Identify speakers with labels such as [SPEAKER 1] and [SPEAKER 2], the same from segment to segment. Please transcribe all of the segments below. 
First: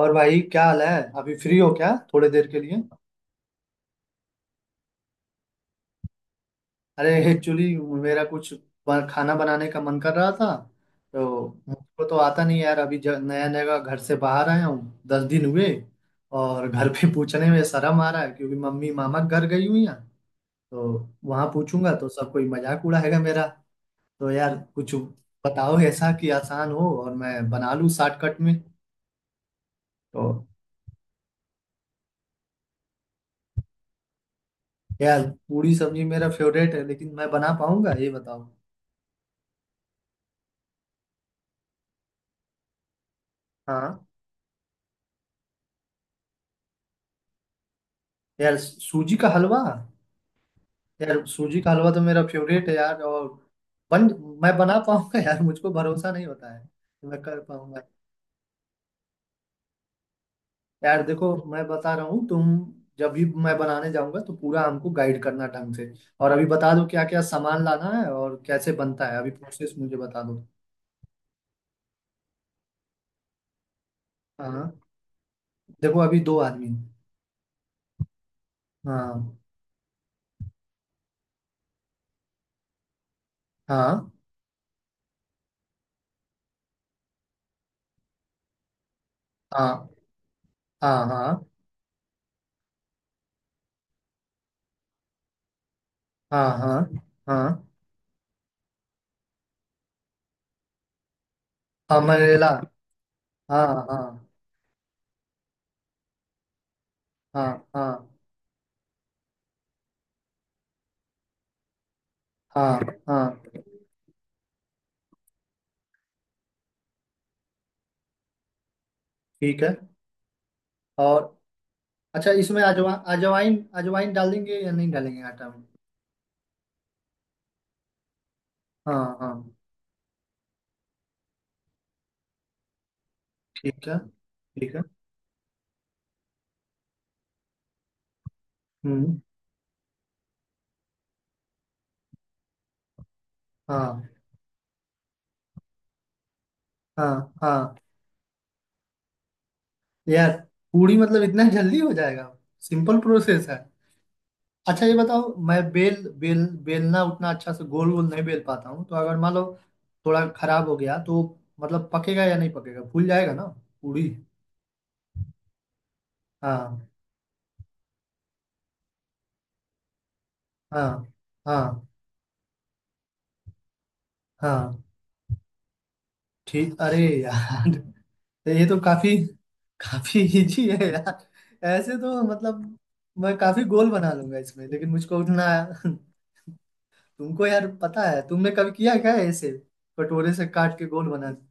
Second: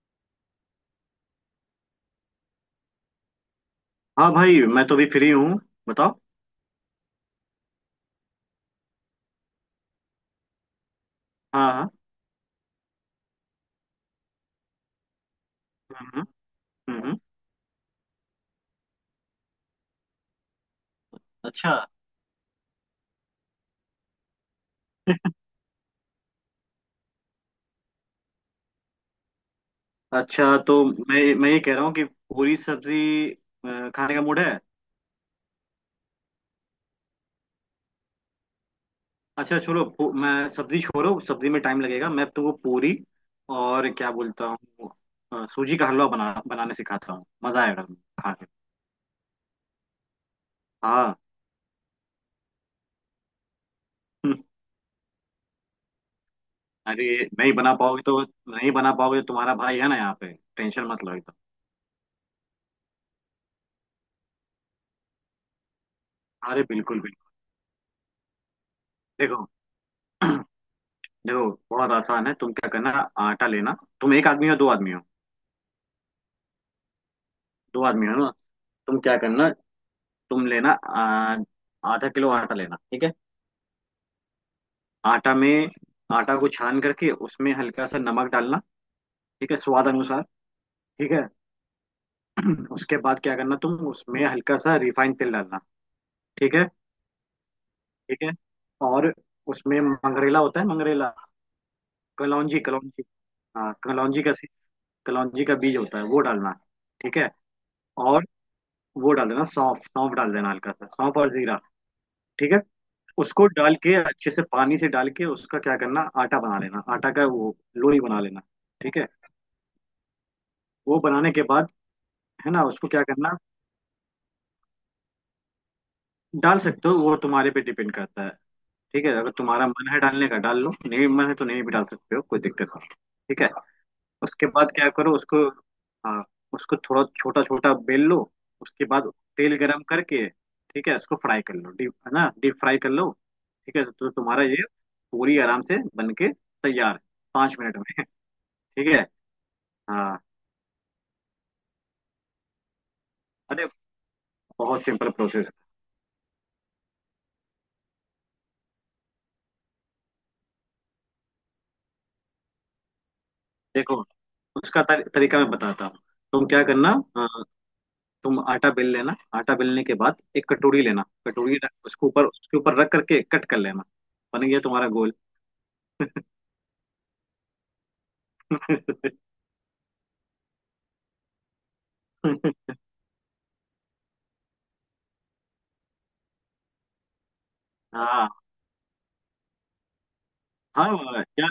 [SPEAKER 1] और भाई क्या हाल है। अभी फ्री हो क्या थोड़े देर के लिए?
[SPEAKER 2] हाँ भाई मैं तो भी फ्री हूँ। बताओ।
[SPEAKER 1] अरे एक्चुअली मेरा कुछ खाना बनाने का मन कर रहा था। तो
[SPEAKER 2] हाँ हाँ।
[SPEAKER 1] मुझको तो आता नहीं यार, अभी नया नया घर से बाहर आया हूँ, 10 दिन हुए।
[SPEAKER 2] हम्म
[SPEAKER 1] और घर
[SPEAKER 2] हम्म।
[SPEAKER 1] पे
[SPEAKER 2] हम्म।
[SPEAKER 1] पूछने में शर्म आ रहा है क्योंकि मम्मी मामा के घर गई हुई हैं। तो वहां
[SPEAKER 2] अच्छा
[SPEAKER 1] पूछूंगा तो सब कोई मजाक उड़ाएगा मेरा। तो यार कुछ बताओ ऐसा कि आसान हो और मैं बना लूँ शॉर्टकट में। तो
[SPEAKER 2] अच्छा। तो मैं ये कह रहा हूँ कि पूरी सब्जी खाने का मूड है।
[SPEAKER 1] यार, पूरी सब्जी मेरा फेवरेट है, लेकिन मैं बना पाऊंगा ये बताओ।
[SPEAKER 2] अच्छा छोड़ो, मैं सब्जी छोड़ो, सब्जी में टाइम लगेगा, मैं तुमको पूरी और
[SPEAKER 1] हाँ।
[SPEAKER 2] क्या बोलता हूँ, सूजी का हलवा बनाने सिखाता हूँ, मजा आएगा तुमको खा के।
[SPEAKER 1] यार सूजी का हलवा।
[SPEAKER 2] हाँ।
[SPEAKER 1] यार सूजी का हलवा तो मेरा फेवरेट है यार, और बन
[SPEAKER 2] हम्म।
[SPEAKER 1] मैं बना पाऊंगा यार? मुझको भरोसा नहीं होता है
[SPEAKER 2] अरे
[SPEAKER 1] कि मैं कर
[SPEAKER 2] नहीं बना
[SPEAKER 1] पाऊंगा।
[SPEAKER 2] पाओगे तो नहीं बना पाओगे तो तुम्हारा भाई है ना यहाँ पे। टेंशन
[SPEAKER 1] यार
[SPEAKER 2] मत लो एकदम।
[SPEAKER 1] देखो मैं बता रहा हूँ तुम, जब भी मैं बनाने जाऊंगा तो पूरा हमको गाइड करना ढंग से। और अभी
[SPEAKER 2] अरे
[SPEAKER 1] बता दो
[SPEAKER 2] बिल्कुल
[SPEAKER 1] क्या क्या
[SPEAKER 2] बिल्कुल।
[SPEAKER 1] सामान लाना है और कैसे बनता है, अभी
[SPEAKER 2] देखो,
[SPEAKER 1] प्रोसेस मुझे बता दो।
[SPEAKER 2] देखो बहुत आसान है, तुम क्या करना, आटा लेना। तुम एक आदमी हो दो
[SPEAKER 1] हाँ।
[SPEAKER 2] आदमी हो?
[SPEAKER 1] देखो अभी दो आदमी हैं।
[SPEAKER 2] दो आदमी हो ना। तुम क्या
[SPEAKER 1] हाँ
[SPEAKER 2] करना, तुम लेना आधा किलो आटा लेना, ठीक है।
[SPEAKER 1] हाँ।
[SPEAKER 2] आटा में, आटा को छान करके उसमें हल्का सा नमक डालना, ठीक है,
[SPEAKER 1] हाँ
[SPEAKER 2] स्वाद अनुसार।
[SPEAKER 1] हाँ।
[SPEAKER 2] ठीक है।
[SPEAKER 1] हाँ
[SPEAKER 2] उसके बाद क्या करना, तुम उसमें हल्का सा रिफाइंड तेल डालना।
[SPEAKER 1] हाँ।
[SPEAKER 2] ठीक है।
[SPEAKER 1] हाँ हाँ।
[SPEAKER 2] ठीक है। और उसमें मंगरेला होता है, मंगरेला,
[SPEAKER 1] अमरेला।
[SPEAKER 2] कलौंजी कलौंजी।
[SPEAKER 1] हाँ
[SPEAKER 2] हाँ,
[SPEAKER 1] हाँ।
[SPEAKER 2] कलौंजी का बीज होता है, वो डालना। ठीक है।
[SPEAKER 1] हाँ हाँ।
[SPEAKER 2] और वो डाल देना, सौंफ, सौंफ डाल देना हल्का सा, सौंफ और जीरा। ठीक है।
[SPEAKER 1] हाँ हाँ।
[SPEAKER 2] उसको डाल के अच्छे से पानी से डाल के उसका क्या करना, आटा बना लेना, आटा का वो लोई बना लेना। ठीक है।
[SPEAKER 1] ठीक है।
[SPEAKER 2] वो
[SPEAKER 1] और
[SPEAKER 2] बनाने के बाद
[SPEAKER 1] अच्छा
[SPEAKER 2] है
[SPEAKER 1] इसमें
[SPEAKER 2] ना, उसको क्या करना।
[SPEAKER 1] अजवाइन, अजवाइन डालेंगे या नहीं डालेंगे आटा में?
[SPEAKER 2] डाल सकते हो, वो तुम्हारे पे डिपेंड करता है।
[SPEAKER 1] हाँ
[SPEAKER 2] ठीक है, अगर
[SPEAKER 1] हाँ।
[SPEAKER 2] तुम्हारा मन है डालने का डाल लो, नहीं मन है तो नहीं भी डाल सकते हो, कोई दिक्कत नहीं। ठीक है।
[SPEAKER 1] ठीक है।
[SPEAKER 2] उसके बाद
[SPEAKER 1] ठीक है।
[SPEAKER 2] क्या करो उसको। हाँ। उसको थोड़ा छोटा छोटा बेल लो। उसके बाद
[SPEAKER 1] हम्म।
[SPEAKER 2] तेल गरम करके, ठीक है, उसको फ्राई कर लो, डीप है ना, डीप फ्राई कर लो। ठीक है,
[SPEAKER 1] हाँ
[SPEAKER 2] तो तुम्हारा ये पूरी आराम से बन के तैयार है
[SPEAKER 1] हाँ।
[SPEAKER 2] पाँच
[SPEAKER 1] हाँ।
[SPEAKER 2] मिनट में। ठीक है। हाँ।
[SPEAKER 1] यार पूरी मतलब इतना जल्दी हो जाएगा? सिंपल प्रोसेस है।
[SPEAKER 2] अरे, बहुत
[SPEAKER 1] अच्छा ये
[SPEAKER 2] सिंपल
[SPEAKER 1] बताओ,
[SPEAKER 2] प्रोसेस।
[SPEAKER 1] मैं बेल बेल बेलना उतना अच्छा से गोल गोल नहीं बेल पाता हूँ, तो अगर मान लो थोड़ा खराब हो गया तो मतलब पकेगा या नहीं पकेगा, फूल जाएगा ना
[SPEAKER 2] देखो
[SPEAKER 1] पूरी?
[SPEAKER 2] उसका तरीका मैं बताता हूँ। तुम क्या
[SPEAKER 1] हाँ
[SPEAKER 2] करना, अ, तुम आटा बेल लेना, आटा बेलने के बाद एक कटोरी
[SPEAKER 1] हाँ।
[SPEAKER 2] लेना,
[SPEAKER 1] हाँ
[SPEAKER 2] उसके ऊपर, उसके ऊपर रख करके कट कर लेना। बन गया
[SPEAKER 1] हाँ।
[SPEAKER 2] तुम्हारा गोल।
[SPEAKER 1] ठीक। अरे यार तो ये तो काफी, काफी इजी है यार, ऐसे तो मतलब मैं काफी गोल बना लूंगा इसमें, लेकिन मुझको उतना। तुमको यार पता है,
[SPEAKER 2] हाँ
[SPEAKER 1] तुमने कभी किया क्या है ऐसे कटोरे से काट के गोल
[SPEAKER 2] हाँ
[SPEAKER 1] बना?
[SPEAKER 2] यार।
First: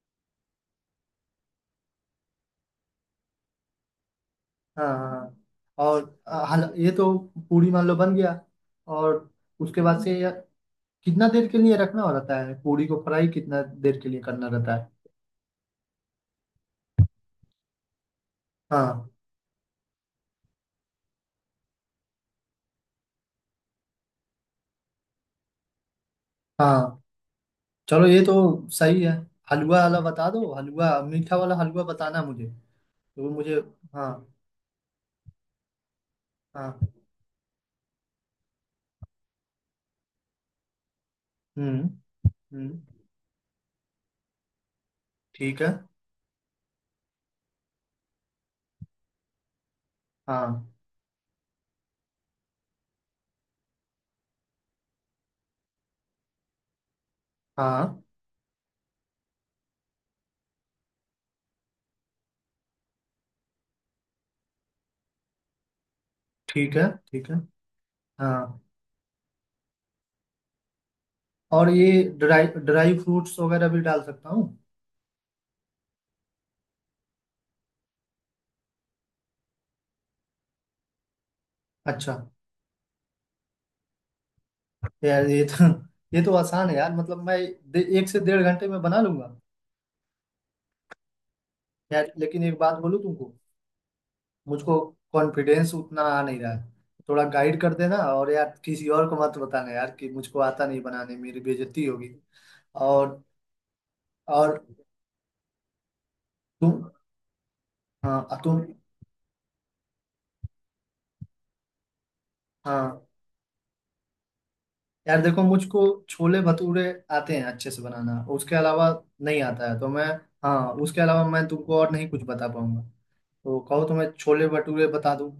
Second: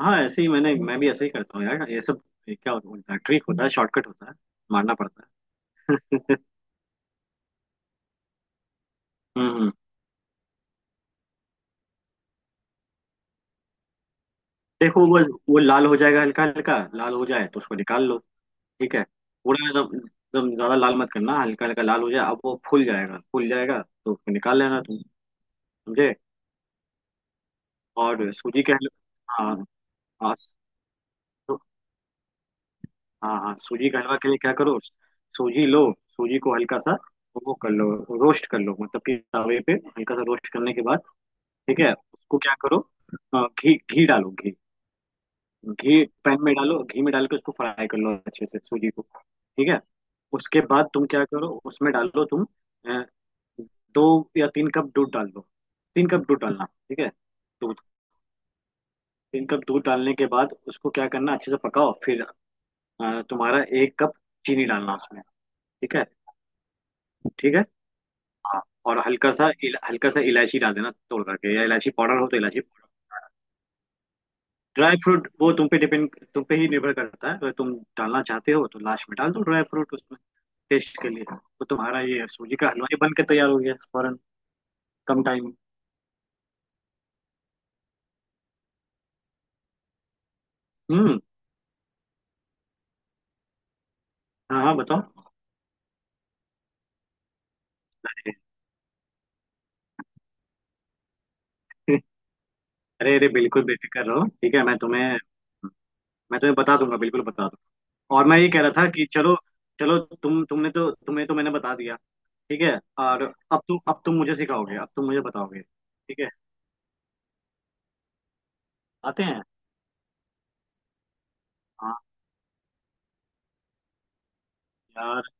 [SPEAKER 2] हाँ ऐसे ही मैं भी ऐसे ही करता हूँ यार ये सब। क्या होता है, ट्रिक होता है, शॉर्टकट होता है,
[SPEAKER 1] हाँ
[SPEAKER 2] मारना
[SPEAKER 1] हाँ।
[SPEAKER 2] पड़ता है।
[SPEAKER 1] हाँ। और हल ये तो पूरी मान लो बन गया, और
[SPEAKER 2] हम्म हम्म।
[SPEAKER 1] उसके बाद से यार कितना देर के लिए रखना रहता है पूरी को, फ्राई कितना देर के लिए करना रहता है?
[SPEAKER 2] देखो वो लाल हो जाएगा, हल्का हल्का लाल हो जाए तो उसको निकाल लो। ठीक है,
[SPEAKER 1] हाँ
[SPEAKER 2] पूरा एकदम, एकदम ज्यादा लाल मत करना, हल्का हल्का लाल हो जाए, अब वो फूल जाएगा, फूल जाएगा तो उसको निकाल लेना तुम। समझे।
[SPEAKER 1] हाँ। चलो, ये
[SPEAKER 2] और
[SPEAKER 1] तो
[SPEAKER 2] सूजी के
[SPEAKER 1] सही है।
[SPEAKER 2] हलवा। हाँ
[SPEAKER 1] हलवा वाला बता
[SPEAKER 2] हाँ।
[SPEAKER 1] दो, हलवा मीठा वाला
[SPEAKER 2] सू-
[SPEAKER 1] हलवा बताना मुझे। तो
[SPEAKER 2] हाँ
[SPEAKER 1] मुझे
[SPEAKER 2] हाँ, सूजी के
[SPEAKER 1] हाँ
[SPEAKER 2] हलवा के लिए क्या करो, सूजी लो, सूजी को हल्का
[SPEAKER 1] हाँ।
[SPEAKER 2] सा वो कर लो, रोस्ट कर लो, मतलब कि तवे पे हल्का सा रोस्ट करने के बाद, ठीक
[SPEAKER 1] हम्म
[SPEAKER 2] है, उसको क्या करो,
[SPEAKER 1] हम्म।
[SPEAKER 2] घी, घी डालो, घी,
[SPEAKER 1] ठीक है।
[SPEAKER 2] घी पैन में डालो, घी में डाल के उसको फ्राई कर लो अच्छे से सूजी को। ठीक है। उसके
[SPEAKER 1] हाँ
[SPEAKER 2] बाद तुम क्या करो, उसमें डालो तुम 2 या 3 कप दूध डाल दो, 3 कप दूध डालना, ठीक है, दूध,
[SPEAKER 1] हाँ।
[SPEAKER 2] 3 कप दूध डालने के बाद उसको क्या करना, अच्छे से पकाओ फिर, तुम्हारा 1 कप चीनी डालना उसमें, ठीक है।
[SPEAKER 1] ठीक है। ठीक है।
[SPEAKER 2] ठीक है।
[SPEAKER 1] हाँ।
[SPEAKER 2] हाँ। और हल्का सा हल्का सा इलायची डाल देना तोड़ करके, या
[SPEAKER 1] और ये
[SPEAKER 2] इलायची पाउडर हो तो
[SPEAKER 1] ड्राई
[SPEAKER 2] इलायची पाउडर।
[SPEAKER 1] ड्राई फ्रूट्स वगैरह भी डाल सकता हूँ?
[SPEAKER 2] ड्राई फ्रूट वो तुम पे डिपेंड, तुम पे ही निर्भर करता है, अगर तुम डालना चाहते हो तो लास्ट में डाल दो ड्राई फ्रूट उसमें टेस्ट के लिए। तो तुम्हारा
[SPEAKER 1] अच्छा
[SPEAKER 2] ये सूजी का हलवा ही बन के तैयार हो गया फौरन, कम
[SPEAKER 1] यार, ये
[SPEAKER 2] टाइम में।
[SPEAKER 1] तो ये तो आसान है यार, मतलब मैं एक से डेढ़ घंटे में बना लूंगा।
[SPEAKER 2] हम्म।
[SPEAKER 1] यार लेकिन एक बात बोलूँ तुमको,
[SPEAKER 2] हाँ हाँ
[SPEAKER 1] मुझको
[SPEAKER 2] बताओ।
[SPEAKER 1] कॉन्फिडेंस उतना आ नहीं रहा है। थोड़ा गाइड कर देना, और यार किसी और को मत बताना यार कि मुझको आता नहीं बनाने, मेरी बेइज्जती होगी।
[SPEAKER 2] अरे
[SPEAKER 1] और
[SPEAKER 2] अरे, बिल्कुल बेफिक्र रहो,
[SPEAKER 1] और
[SPEAKER 2] ठीक है, मैं तुम्हें बता
[SPEAKER 1] तुम।
[SPEAKER 2] दूंगा, बिल्कुल बता दूंगा। और
[SPEAKER 1] हाँ
[SPEAKER 2] मैं ये कह
[SPEAKER 1] तुम।
[SPEAKER 2] रहा था कि चलो, तुमने तो, तुम्हें तो मैंने बता दिया, ठीक है।
[SPEAKER 1] हाँ
[SPEAKER 2] और अब तुम मुझे सिखाओगे, अब तुम
[SPEAKER 1] यार
[SPEAKER 2] मुझे
[SPEAKER 1] देखो,
[SPEAKER 2] बताओगे,
[SPEAKER 1] मुझको
[SPEAKER 2] ठीक है।
[SPEAKER 1] छोले भटूरे आते हैं अच्छे से बनाना, उसके अलावा
[SPEAKER 2] आते
[SPEAKER 1] नहीं
[SPEAKER 2] हैं।
[SPEAKER 1] आता है तो मैं। हाँ, उसके अलावा मैं तुमको और
[SPEAKER 2] हाँ
[SPEAKER 1] नहीं कुछ बता पाऊंगा। तो कहो तो मैं छोले भटूरे बता
[SPEAKER 2] यार,
[SPEAKER 1] दूं।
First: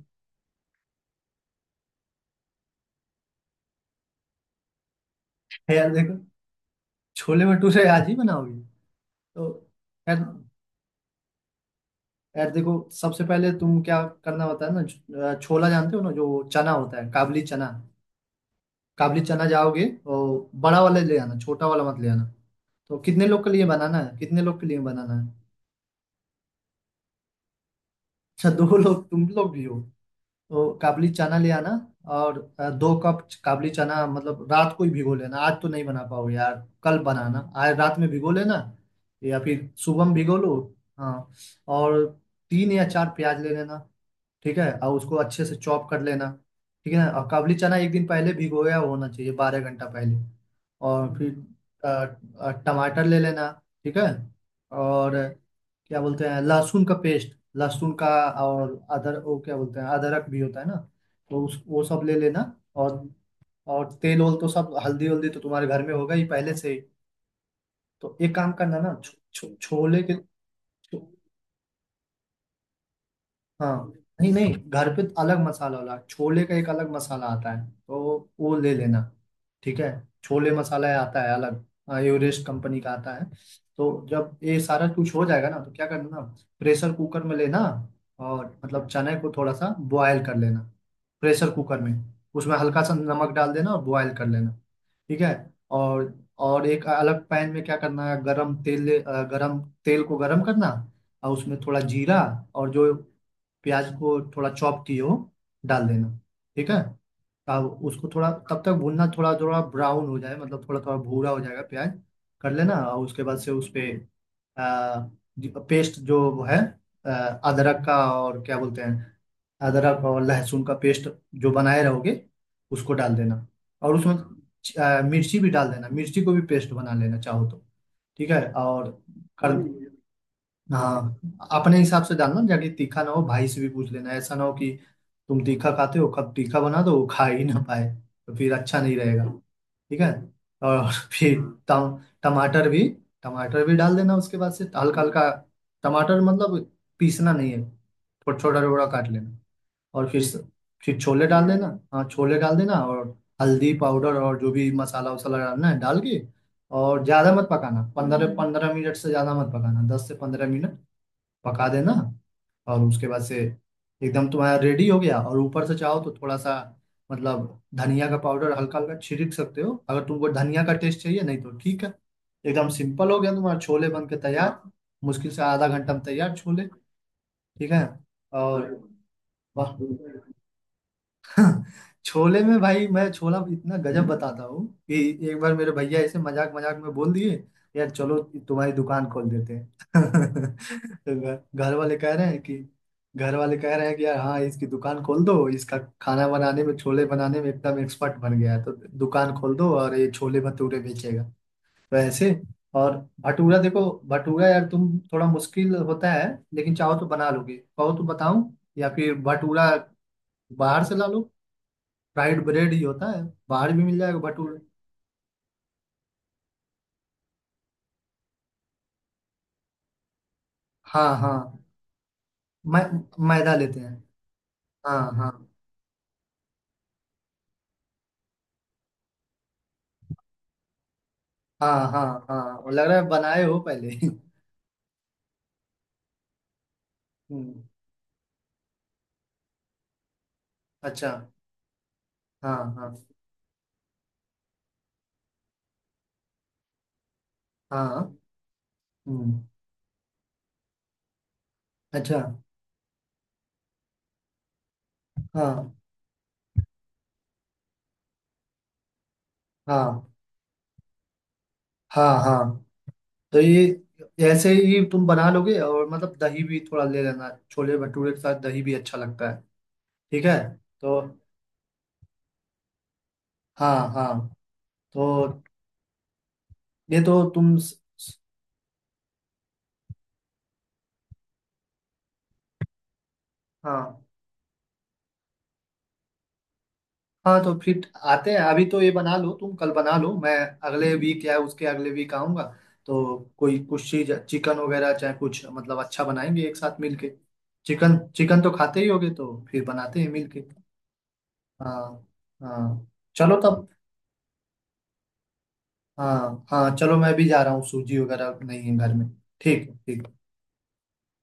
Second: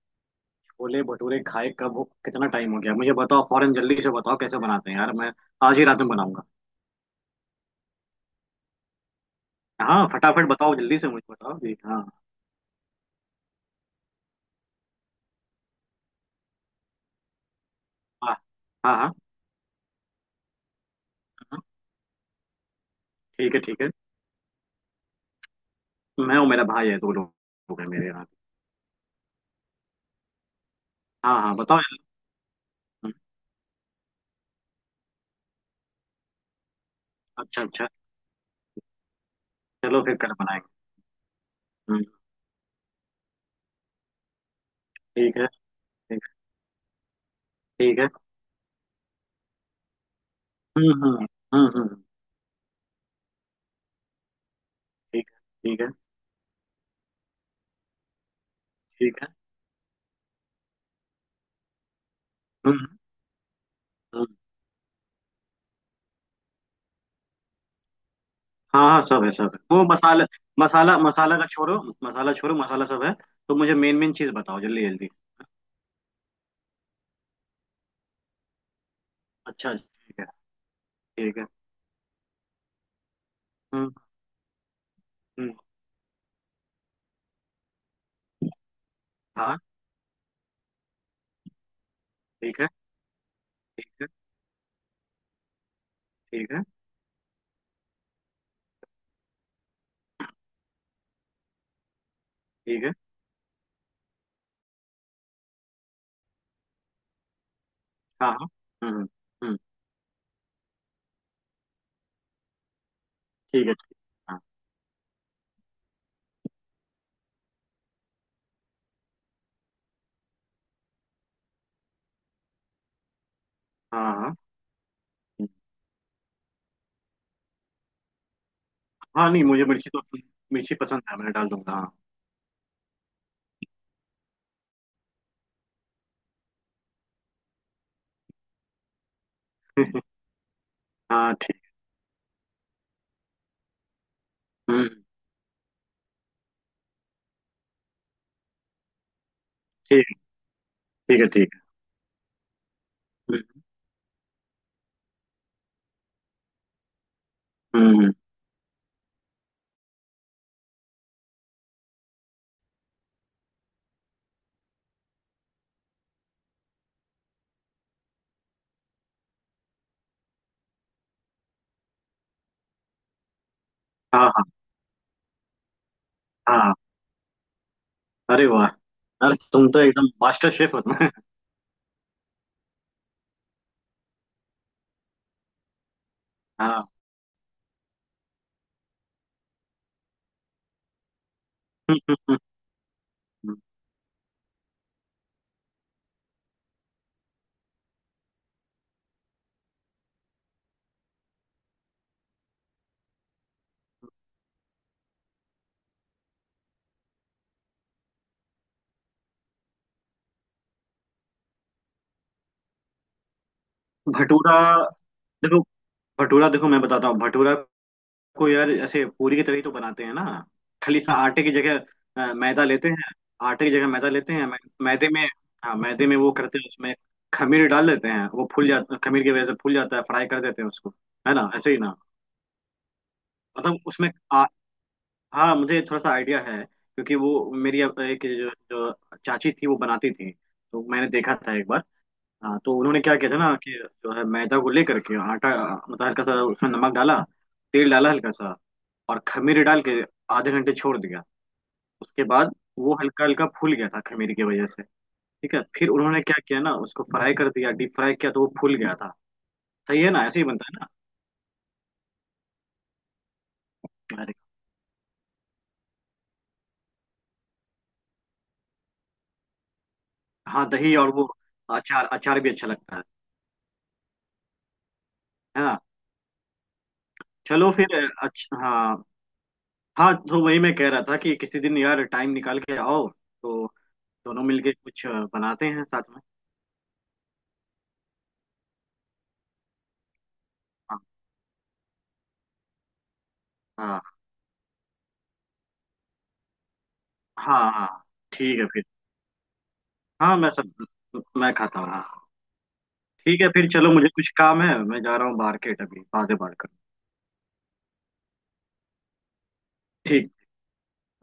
[SPEAKER 2] छोले भटूरे खाए कितना टाइम हो गया, मुझे बताओ, फौरन, जल्दी से बताओ कैसे बनाते हैं, यार मैं आज ही
[SPEAKER 1] यार
[SPEAKER 2] रात में
[SPEAKER 1] देखो,
[SPEAKER 2] बनाऊंगा।
[SPEAKER 1] छोले भटूरे आज ही बनाओगी तो
[SPEAKER 2] हाँ
[SPEAKER 1] यार
[SPEAKER 2] फटाफट बताओ, जल्दी से मुझे बताओ जी। हाँ
[SPEAKER 1] यार देखो, सबसे पहले तुम क्या करना होता है ना? छोला जानते हो ना, जो चना होता है, काबली चना।
[SPEAKER 2] हाँ। हाँ हाँ
[SPEAKER 1] काबली चना जाओगे और बड़ा वाला ले आना,
[SPEAKER 2] हाँ।
[SPEAKER 1] छोटा वाला मत ले आना। तो कितने लोग के
[SPEAKER 2] ठीक है
[SPEAKER 1] लिए
[SPEAKER 2] ठीक है,
[SPEAKER 1] बनाना है, कितने लोग के लिए बनाना है?
[SPEAKER 2] मैं और मेरा भाई है, दो लोग, हैं मेरे यहाँ।
[SPEAKER 1] अच्छा, दो लोग तुम लोग भी हो? तो काबली चना
[SPEAKER 2] हाँ
[SPEAKER 1] ले
[SPEAKER 2] हाँ,
[SPEAKER 1] आना।
[SPEAKER 2] बताओ।
[SPEAKER 1] और दो
[SPEAKER 2] हम्म।
[SPEAKER 1] कप काबली चना मतलब रात को ही भिगो लेना, आज तो नहीं बना पाओ यार। कल बनाना,
[SPEAKER 2] अच्छा
[SPEAKER 1] आज
[SPEAKER 2] अच्छा।
[SPEAKER 1] रात में भिगो लेना। या फिर
[SPEAKER 2] चलो
[SPEAKER 1] सुबह में
[SPEAKER 2] फिर कल
[SPEAKER 1] भिगो लो।
[SPEAKER 2] बनाएंगे।
[SPEAKER 1] हाँ।
[SPEAKER 2] हम्म।
[SPEAKER 1] और तीन या चार प्याज ले लेना, ठीक है, और उसको
[SPEAKER 2] ठीक
[SPEAKER 1] अच्छे
[SPEAKER 2] है।
[SPEAKER 1] से चॉप कर
[SPEAKER 2] ठीक
[SPEAKER 1] लेना।
[SPEAKER 2] है।
[SPEAKER 1] ठीक है ना। और काबली चना एक
[SPEAKER 2] ठीक
[SPEAKER 1] दिन
[SPEAKER 2] है।
[SPEAKER 1] पहले भिगोया होना चाहिए, 12 घंटा पहले। और
[SPEAKER 2] हम्म।
[SPEAKER 1] फिर अ,
[SPEAKER 2] हम्म।
[SPEAKER 1] टमाटर ले लेना, ठीक है। और
[SPEAKER 2] ठीक है। ठीक है।
[SPEAKER 1] क्या बोलते हैं, लहसुन का पेस्ट, लहसुन का। और अदर
[SPEAKER 2] ठीक है।
[SPEAKER 1] वो क्या बोलते हैं, अदरक भी होता है ना। तो उस वो सब ले लेना।
[SPEAKER 2] हम्म।
[SPEAKER 1] और और तेल
[SPEAKER 2] हम्म।
[SPEAKER 1] ओल तो सब, हल्दी वल्दी तो तुम्हारे घर में होगा ही पहले से ही। तो एक काम करना
[SPEAKER 2] हाँ
[SPEAKER 1] ना,
[SPEAKER 2] हाँ
[SPEAKER 1] छो,
[SPEAKER 2] सब है, सब
[SPEAKER 1] छो,
[SPEAKER 2] है। वो
[SPEAKER 1] छोले के।
[SPEAKER 2] मसाला, मसाला
[SPEAKER 1] छो,
[SPEAKER 2] मसाला का छोड़ो, मसाला छोड़ो, मसाला सब है, तो मुझे
[SPEAKER 1] हाँ,
[SPEAKER 2] मेन मेन चीज
[SPEAKER 1] नहीं नहीं,
[SPEAKER 2] बताओ
[SPEAKER 1] घर
[SPEAKER 2] जल्दी
[SPEAKER 1] पे
[SPEAKER 2] जल्दी।
[SPEAKER 1] अलग मसाला वाला, छोले का एक अलग मसाला आता है तो वो ले लेना।
[SPEAKER 2] अच्छा
[SPEAKER 1] ठीक है।
[SPEAKER 2] ठीक है।
[SPEAKER 1] छोले मसाला आता है
[SPEAKER 2] ठीक है।
[SPEAKER 1] अलग। हाँ, एवरेस्ट कंपनी का आता है।
[SPEAKER 2] हम्म
[SPEAKER 1] तो जब ये सारा कुछ हो जाएगा
[SPEAKER 2] हम्म।
[SPEAKER 1] ना, तो क्या करना, प्रेशर कुकर में लेना, और मतलब चने को थोड़ा
[SPEAKER 2] हाँ
[SPEAKER 1] सा बॉयल कर लेना, प्रेशर कुकर में। उसमें
[SPEAKER 2] ठीक है।
[SPEAKER 1] हल्का सा नमक डाल देना और
[SPEAKER 2] ठीक है।
[SPEAKER 1] बॉयल कर लेना। ठीक है। और
[SPEAKER 2] ठीक है।
[SPEAKER 1] एक अलग पैन में क्या करना है, गरम तेल को गरम करना। और उसमें थोड़ा जीरा, और
[SPEAKER 2] ठीक
[SPEAKER 1] जो
[SPEAKER 2] है।
[SPEAKER 1] प्याज को थोड़ा चॉप किए हो डाल देना। ठीक है। अब उसको
[SPEAKER 2] हाँ
[SPEAKER 1] थोड़ा
[SPEAKER 2] हाँ।
[SPEAKER 1] तब तक भूनना,
[SPEAKER 2] हम्म।
[SPEAKER 1] थोड़ा
[SPEAKER 2] हम्म।
[SPEAKER 1] थोड़ा ब्राउन हो जाए, मतलब थोड़ा थोड़ा भूरा हो जाएगा प्याज, कर लेना। और उसके बाद से
[SPEAKER 2] ठीक
[SPEAKER 1] उस
[SPEAKER 2] है। ठीक
[SPEAKER 1] पे
[SPEAKER 2] है। हाँ
[SPEAKER 1] आ, पेस्ट जो वो है, आ, अदरक का, और क्या बोलते हैं, अदरक और लहसुन का पेस्ट जो बनाए रहोगे उसको डाल देना। और
[SPEAKER 2] हाँ
[SPEAKER 1] उसमें
[SPEAKER 2] हाँ।
[SPEAKER 1] मिर्ची
[SPEAKER 2] हम्म।
[SPEAKER 1] भी डाल देना, मिर्ची को भी पेस्ट बना लेना चाहो तो। ठीक है। और
[SPEAKER 2] हाँ, नहीं
[SPEAKER 1] कर हाँ
[SPEAKER 2] मुझे मिर्ची तो, मिर्ची पसंद है, मैं
[SPEAKER 1] हाँ,
[SPEAKER 2] डाल दूंगा,
[SPEAKER 1] अपने
[SPEAKER 2] हाँ।
[SPEAKER 1] हिसाब से डालना जाके तीखा ना हो, भाई से भी पूछ लेना। ऐसा ना हो कि तुम तीखा खाते हो, कब तीखा बना दो वो खा ही ना पाए, तो फिर अच्छा नहीं रहेगा। ठीक है। और
[SPEAKER 2] हाँ
[SPEAKER 1] फिर
[SPEAKER 2] ठीक।
[SPEAKER 1] टम टमाटर भी टमाटर भी डाल देना उसके बाद से,
[SPEAKER 2] हम्म।
[SPEAKER 1] हल्का हल्का। टमाटर मतलब पीसना नहीं है, छोटा छोटा टुकड़ा काट लेना।
[SPEAKER 2] ठीक
[SPEAKER 1] और
[SPEAKER 2] है।
[SPEAKER 1] फिर
[SPEAKER 2] ठीक
[SPEAKER 1] छोले
[SPEAKER 2] है।
[SPEAKER 1] डाल
[SPEAKER 2] ठीक है।
[SPEAKER 1] देना। हाँ, छोले डाल देना, और
[SPEAKER 2] हम्म
[SPEAKER 1] हल्दी पाउडर और जो भी मसाला वसाला डालना है डाल के, और ज़्यादा मत पकाना,
[SPEAKER 2] हम्म। हम्म।
[SPEAKER 1] 15-15 मिनट से ज़्यादा मत पकाना, 10 से 15 मिनट पका देना। और उसके बाद से एकदम तुम्हारा रेडी हो गया। और ऊपर से चाहो तो थोड़ा सा मतलब धनिया का पाउडर हल्का हल्का छिड़क सकते हो, अगर तुमको धनिया का टेस्ट चाहिए, नहीं तो ठीक है। एकदम सिंपल, हो गया तुम्हारा छोले बन के
[SPEAKER 2] हाँ हाँ
[SPEAKER 1] तैयार। मुश्किल से आधा घंटा में तैयार छोले।
[SPEAKER 2] हाँ।
[SPEAKER 1] ठीक है।
[SPEAKER 2] अरे वाह।
[SPEAKER 1] और
[SPEAKER 2] अरे तुम
[SPEAKER 1] वाह,
[SPEAKER 2] तो एकदम मास्टर शेफ हो तुम।
[SPEAKER 1] छोले में भाई, मैं छोला इतना गजब बताता हूँ कि एक बार मेरे भैया ऐसे मजाक मजाक
[SPEAKER 2] हाँ।
[SPEAKER 1] में बोल दिए, यार चलो तुम्हारी दुकान खोल देते हैं। तो घर वाले कह रहे हैं कि, घर वाले कह रहे हैं कि, यार हाँ, इसकी दुकान खोल दो, इसका खाना बनाने में, छोले बनाने में एकदम एक्सपर्ट बन गया है तो दुकान खोल दो और ये छोले भटूरे बेचेगा। तो ऐसे। और भटूरा देखो, भटूरा यार तुम, थोड़ा मुश्किल होता है लेकिन चाहो तो बना लोगे, कहो तो बताऊं? या फिर भटूरा बाहर से ला, फ्राइड ब्रेड ही होता है, बाहर भी मिल जाएगा
[SPEAKER 2] भटूरा,
[SPEAKER 1] भटूरे।
[SPEAKER 2] देखो भटूरा, देखो मैं बताता हूँ भटूरा को, यार ऐसे पूरी की तरह ही तो बनाते हैं ना, खाली
[SPEAKER 1] हाँ
[SPEAKER 2] सा
[SPEAKER 1] हाँ।
[SPEAKER 2] आटे की जगह, मैदा
[SPEAKER 1] मै,
[SPEAKER 2] लेते हैं,
[SPEAKER 1] मैदा
[SPEAKER 2] आटे की
[SPEAKER 1] लेते
[SPEAKER 2] जगह
[SPEAKER 1] हैं।
[SPEAKER 2] मैदा लेते हैं,
[SPEAKER 1] हाँ
[SPEAKER 2] मैदे में।
[SPEAKER 1] हाँ।
[SPEAKER 2] हाँ मैदे में वो करते हैं, उसमें खमीर डाल देते हैं, वो फूल जाता, खमीर की वजह से फूल जाता है, फ्राई कर देते हैं उसको, है ना, ऐसे
[SPEAKER 1] हाँ
[SPEAKER 2] ही ना।
[SPEAKER 1] हाँ। हाँ, और लग रहा है बनाए हो
[SPEAKER 2] मतलब
[SPEAKER 1] पहले।
[SPEAKER 2] उसमें हाँ मुझे थोड़ा सा आइडिया है। क्योंकि वो
[SPEAKER 1] हम्म।
[SPEAKER 2] मेरी अब एक जो चाची थी वो बनाती थी, तो मैंने
[SPEAKER 1] अच्छा।
[SPEAKER 2] देखा था एक बार।
[SPEAKER 1] हाँ
[SPEAKER 2] हाँ, तो
[SPEAKER 1] हाँ।
[SPEAKER 2] उन्होंने क्या किया था ना कि जो है, मैदा को लेकर के आटा, मतलब हल्का सा उसमें नमक डाला, तेल डाला
[SPEAKER 1] हाँ।
[SPEAKER 2] हल्का सा, और
[SPEAKER 1] हम्म।
[SPEAKER 2] खमीर डाल के आधे घंटे छोड़ दिया।
[SPEAKER 1] अच्छा।
[SPEAKER 2] उसके बाद वो हल्का हल्का फूल गया था खमीर की वजह से, ठीक है।
[SPEAKER 1] हाँ
[SPEAKER 2] फिर उन्होंने क्या किया ना, उसको फ्राई कर दिया, डीप फ्राई किया, तो वो फूल गया था। सही है
[SPEAKER 1] हाँ।
[SPEAKER 2] ना, ऐसे ही बनता है
[SPEAKER 1] हाँ हाँ। तो ये
[SPEAKER 2] ना। अरे,
[SPEAKER 1] ऐसे ही तुम बना लोगे। और मतलब दही भी थोड़ा ले लेना, छोले भटूरे के साथ दही भी अच्छा लगता है। ठीक है।
[SPEAKER 2] हाँ दही
[SPEAKER 1] तो
[SPEAKER 2] और वो अचार, अचार भी अच्छा लगता है
[SPEAKER 1] हाँ हाँ। तो
[SPEAKER 2] है ना।
[SPEAKER 1] ये तो तुम
[SPEAKER 2] चलो फिर, अच्छा हाँ। हाँ, तो वही मैं कह रहा था कि किसी दिन यार टाइम निकाल के आओ तो
[SPEAKER 1] हाँ
[SPEAKER 2] दोनों मिलके कुछ बनाते हैं साथ में।
[SPEAKER 1] हाँ। तो फिर आते हैं, अभी तो ये बना लो, तुम कल बना लो, मैं अगले
[SPEAKER 2] हाँ
[SPEAKER 1] वीक या उसके अगले वीक आऊंगा। तो कोई कुछ चीज
[SPEAKER 2] हाँ।
[SPEAKER 1] चिकन वगैरह चाहे, कुछ मतलब अच्छा बनाएंगे एक साथ मिलके।
[SPEAKER 2] हाँ। हाँ
[SPEAKER 1] चिकन चिकन तो
[SPEAKER 2] ठीक है
[SPEAKER 1] खाते
[SPEAKER 2] फिर,
[SPEAKER 1] ही होगे, तो फिर बनाते हैं
[SPEAKER 2] हाँ
[SPEAKER 1] मिलके।
[SPEAKER 2] मैं सब, मैं खाता हूँ,
[SPEAKER 1] हाँ
[SPEAKER 2] हाँ।
[SPEAKER 1] हाँ। चलो
[SPEAKER 2] ठीक है,
[SPEAKER 1] तब।
[SPEAKER 2] फिर चलो मुझे कुछ काम है, मैं जा रहा हूँ मार्केट अभी, बाद में
[SPEAKER 1] हाँ
[SPEAKER 2] बात
[SPEAKER 1] हाँ,
[SPEAKER 2] करूँ।
[SPEAKER 1] चलो मैं भी जा रहा हूँ, सूजी वगैरह नहीं है घर में। ठीक है। ठीक है।
[SPEAKER 2] ठीक।